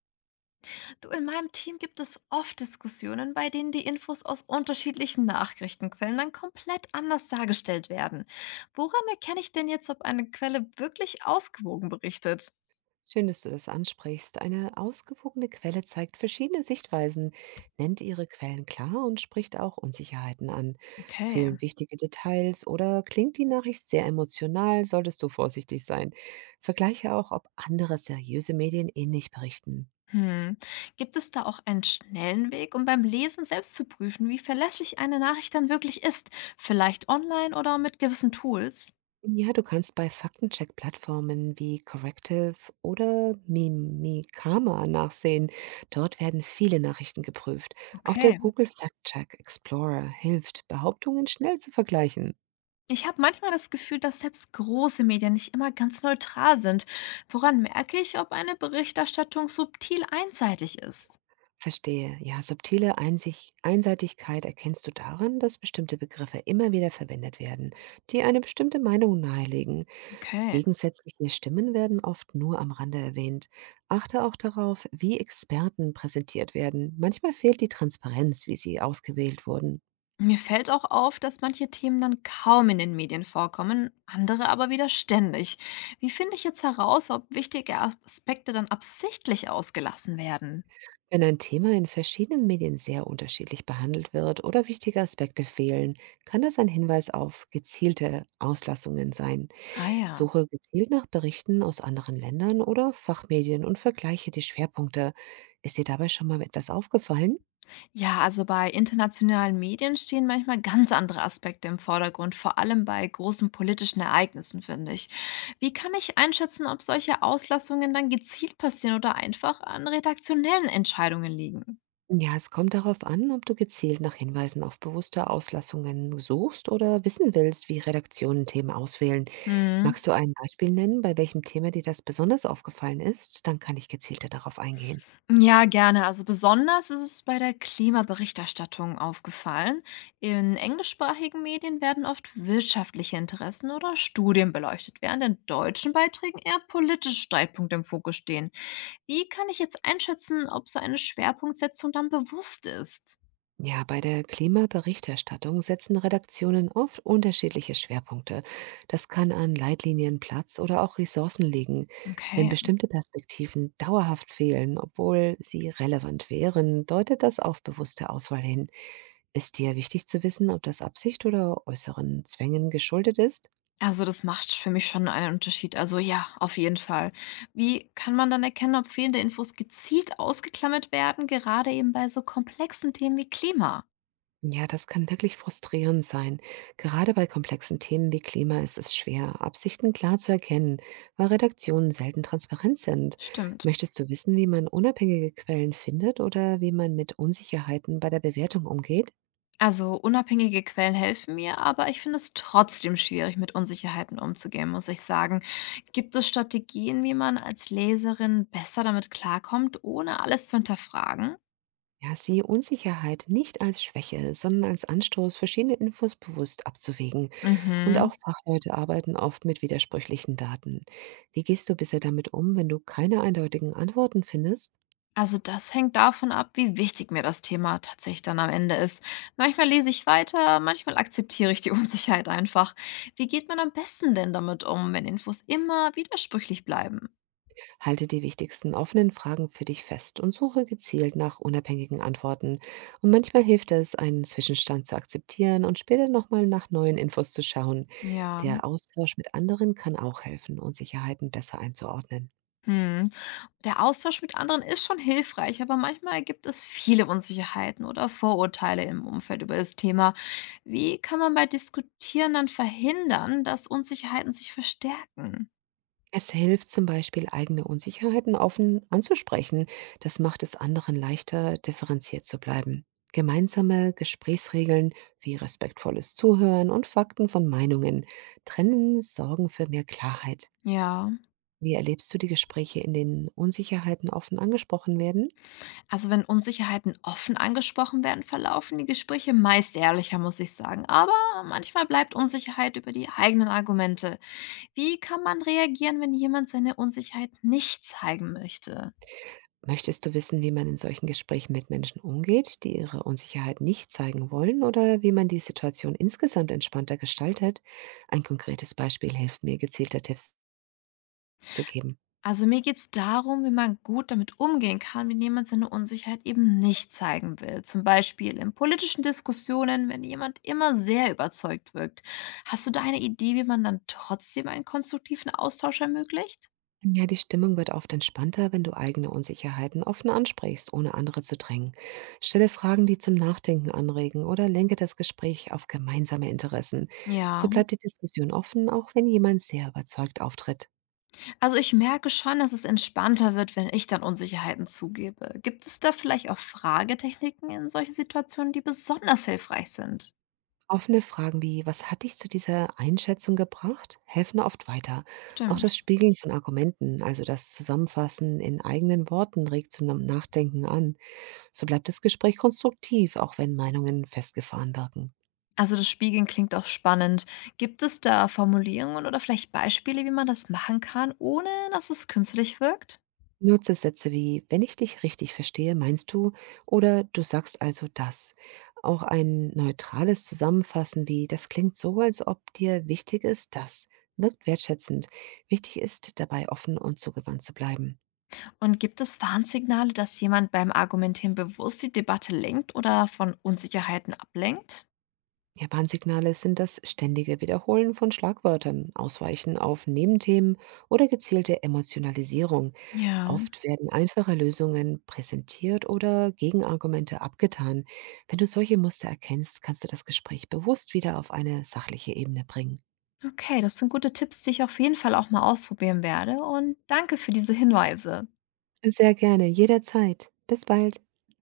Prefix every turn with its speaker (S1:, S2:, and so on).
S1: Du, in meinem Team gibt es oft Diskussionen, bei denen die Infos aus unterschiedlichen Nachrichtenquellen dann komplett anders dargestellt werden. Woran erkenne ich denn jetzt, ob eine Quelle wirklich ausgewogen berichtet?
S2: Schön, dass du das ansprichst. Eine ausgewogene Quelle zeigt verschiedene Sichtweisen, nennt ihre Quellen klar und spricht auch Unsicherheiten an.
S1: Okay.
S2: Fehlen wichtige Details oder klingt die Nachricht sehr emotional, solltest du vorsichtig sein. Vergleiche auch, ob andere seriöse Medien ähnlich berichten.
S1: Hm. Gibt es da auch einen schnellen Weg, um beim Lesen selbst zu prüfen, wie verlässlich eine Nachricht dann wirklich ist? Vielleicht online oder mit gewissen Tools?
S2: Ja, du kannst bei Faktencheck-Plattformen wie Corrective oder Mimikama nachsehen. Dort werden viele Nachrichten geprüft. Auch der
S1: Okay.
S2: Google Fact-Check Explorer hilft, Behauptungen schnell zu vergleichen.
S1: Ich habe manchmal das Gefühl, dass selbst große Medien nicht immer ganz neutral sind. Woran merke ich, ob eine Berichterstattung subtil einseitig ist?
S2: Verstehe. Ja, Einseitigkeit erkennst du daran, dass bestimmte Begriffe immer wieder verwendet werden, die eine bestimmte Meinung nahelegen.
S1: Okay.
S2: Gegensätzliche Stimmen werden oft nur am Rande erwähnt. Achte auch darauf, wie Experten präsentiert werden. Manchmal fehlt die Transparenz, wie sie ausgewählt wurden.
S1: Mir fällt auch auf, dass manche Themen dann kaum in den Medien vorkommen, andere aber wieder ständig. Wie finde ich jetzt heraus, ob wichtige Aspekte dann absichtlich ausgelassen werden?
S2: Wenn ein Thema in verschiedenen Medien sehr unterschiedlich behandelt wird oder wichtige Aspekte fehlen, kann das ein Hinweis auf gezielte Auslassungen sein.
S1: Ah ja.
S2: Suche gezielt nach Berichten aus anderen Ländern oder Fachmedien und vergleiche die Schwerpunkte. Ist dir dabei schon mal etwas aufgefallen?
S1: Ja, also bei internationalen Medien stehen manchmal ganz andere Aspekte im Vordergrund, vor allem bei großen politischen Ereignissen, finde ich. Wie kann ich einschätzen, ob solche Auslassungen dann gezielt passieren oder einfach an redaktionellen Entscheidungen liegen?
S2: Ja, es kommt darauf an, ob du gezielt nach Hinweisen auf bewusste Auslassungen suchst oder wissen willst, wie Redaktionen Themen auswählen.
S1: Hm.
S2: Magst du ein Beispiel nennen, bei welchem Thema dir das besonders aufgefallen ist? Dann kann ich gezielter darauf eingehen.
S1: Ja, gerne. Also besonders ist es bei der Klimaberichterstattung aufgefallen. In englischsprachigen Medien werden oft wirtschaftliche Interessen oder Studien beleuchtet, während in deutschen Beiträgen eher politische Streitpunkte im Fokus stehen. Wie kann ich jetzt einschätzen, ob so eine Schwerpunktsetzung dann bewusst ist?
S2: Ja, bei der Klimaberichterstattung setzen Redaktionen oft unterschiedliche Schwerpunkte. Das kann an Leitlinien, Platz oder auch Ressourcen liegen. Wenn
S1: Okay,
S2: bestimmte Perspektiven dauerhaft fehlen, obwohl sie relevant wären, deutet das auf bewusste Auswahl hin. Ist dir wichtig zu wissen, ob das Absicht oder äußeren Zwängen geschuldet ist?
S1: also das macht für mich schon einen Unterschied. Also ja, auf jeden Fall. Wie kann man dann erkennen, ob fehlende Infos gezielt ausgeklammert werden, gerade eben bei so komplexen Themen wie Klima?
S2: Ja, das kann wirklich frustrierend sein. Gerade bei komplexen Themen wie Klima ist es schwer, Absichten klar zu erkennen, weil Redaktionen selten transparent sind.
S1: Stimmt.
S2: Möchtest du wissen, wie man unabhängige Quellen findet oder wie man mit Unsicherheiten bei der Bewertung umgeht?
S1: Also unabhängige Quellen helfen mir, aber ich finde es trotzdem schwierig, mit Unsicherheiten umzugehen, muss ich sagen. Gibt es Strategien, wie man als Leserin besser damit klarkommt, ohne alles zu hinterfragen?
S2: Ja, sieh Unsicherheit nicht als Schwäche, sondern als Anstoß, verschiedene Infos bewusst abzuwägen. Und
S1: Mhm.
S2: auch Fachleute arbeiten oft mit widersprüchlichen Daten. Wie gehst du bisher damit um, wenn du keine eindeutigen Antworten findest?
S1: Also das hängt davon ab, wie wichtig mir das Thema tatsächlich dann am Ende ist. Manchmal lese ich weiter, manchmal akzeptiere ich die Unsicherheit einfach. Wie geht man am besten denn damit um, wenn Infos immer widersprüchlich bleiben?
S2: Halte die wichtigsten offenen Fragen für dich fest und suche gezielt nach unabhängigen Antworten. Und manchmal hilft es, einen Zwischenstand zu akzeptieren und später nochmal nach neuen Infos zu schauen.
S1: Ja.
S2: Der Austausch mit anderen kann auch helfen, Unsicherheiten besser einzuordnen.
S1: Hm. Der Austausch mit anderen ist schon hilfreich, aber manchmal gibt es viele Unsicherheiten oder Vorurteile im Umfeld über das Thema. Wie kann man bei Diskutieren dann verhindern, dass Unsicherheiten sich verstärken?
S2: Es hilft zum Beispiel, eigene Unsicherheiten offen anzusprechen. Das macht es anderen leichter, differenziert zu bleiben. Gemeinsame Gesprächsregeln wie respektvolles Zuhören und Fakten von Meinungen trennen sorgen für mehr Klarheit.
S1: Ja.
S2: Wie erlebst du die Gespräche, in denen Unsicherheiten offen angesprochen werden?
S1: Also wenn Unsicherheiten offen angesprochen werden, verlaufen die Gespräche meist ehrlicher, muss ich sagen. Aber manchmal bleibt Unsicherheit über die eigenen Argumente. Wie kann man reagieren, wenn jemand seine Unsicherheit nicht zeigen möchte?
S2: Möchtest du wissen, wie man in solchen Gesprächen mit Menschen umgeht, die ihre Unsicherheit nicht zeigen wollen, oder wie man die Situation insgesamt entspannter gestaltet? Ein konkretes Beispiel hilft mir, gezielter Tipps zu geben.
S1: Also mir geht es darum, wie man gut damit umgehen kann, wenn jemand seine Unsicherheit eben nicht zeigen will. Zum Beispiel in politischen Diskussionen, wenn jemand immer sehr überzeugt wirkt. Hast du da eine Idee, wie man dann trotzdem einen konstruktiven Austausch ermöglicht?
S2: Ja, die Stimmung wird oft entspannter, wenn du eigene Unsicherheiten offen ansprichst, ohne andere zu drängen. Stelle Fragen, die zum Nachdenken anregen oder lenke das Gespräch auf gemeinsame Interessen. So
S1: Ja.
S2: bleibt die Diskussion offen, auch wenn jemand sehr überzeugt auftritt.
S1: Also, ich merke schon, dass es entspannter wird, wenn ich dann Unsicherheiten zugebe. Gibt es da vielleicht auch Fragetechniken in solchen Situationen, die besonders hilfreich sind?
S2: Offene Fragen wie, was hat dich zu dieser Einschätzung gebracht, helfen oft weiter. Auch das
S1: Stimmt.
S2: Spiegeln von Argumenten, also das Zusammenfassen in eigenen Worten, regt zum Nachdenken an. So bleibt das Gespräch konstruktiv, auch wenn Meinungen festgefahren wirken.
S1: Also das Spiegeln klingt auch spannend. Gibt es da Formulierungen oder vielleicht Beispiele, wie man das machen kann, ohne dass es künstlich wirkt?
S2: Nutze Sätze wie, wenn ich dich richtig verstehe, meinst du, oder du sagst also das. Auch ein neutrales Zusammenfassen wie, das klingt so, als ob dir wichtig ist, das, wirkt wertschätzend. Wichtig ist, dabei offen und zugewandt zu bleiben.
S1: Und gibt es Warnsignale, dass jemand beim Argumentieren bewusst die Debatte lenkt oder von Unsicherheiten ablenkt?
S2: Ja, Warnsignale sind das ständige Wiederholen von Schlagwörtern, Ausweichen auf Nebenthemen oder gezielte Emotionalisierung.
S1: Ja,
S2: Oft werden einfache Lösungen präsentiert oder Gegenargumente abgetan. Wenn du solche Muster erkennst, kannst du das Gespräch bewusst wieder auf eine sachliche Ebene bringen.
S1: okay, das sind gute Tipps, die ich auf jeden Fall auch mal ausprobieren werde. Und danke für diese Hinweise.
S2: Sehr gerne, jederzeit. Bis bald.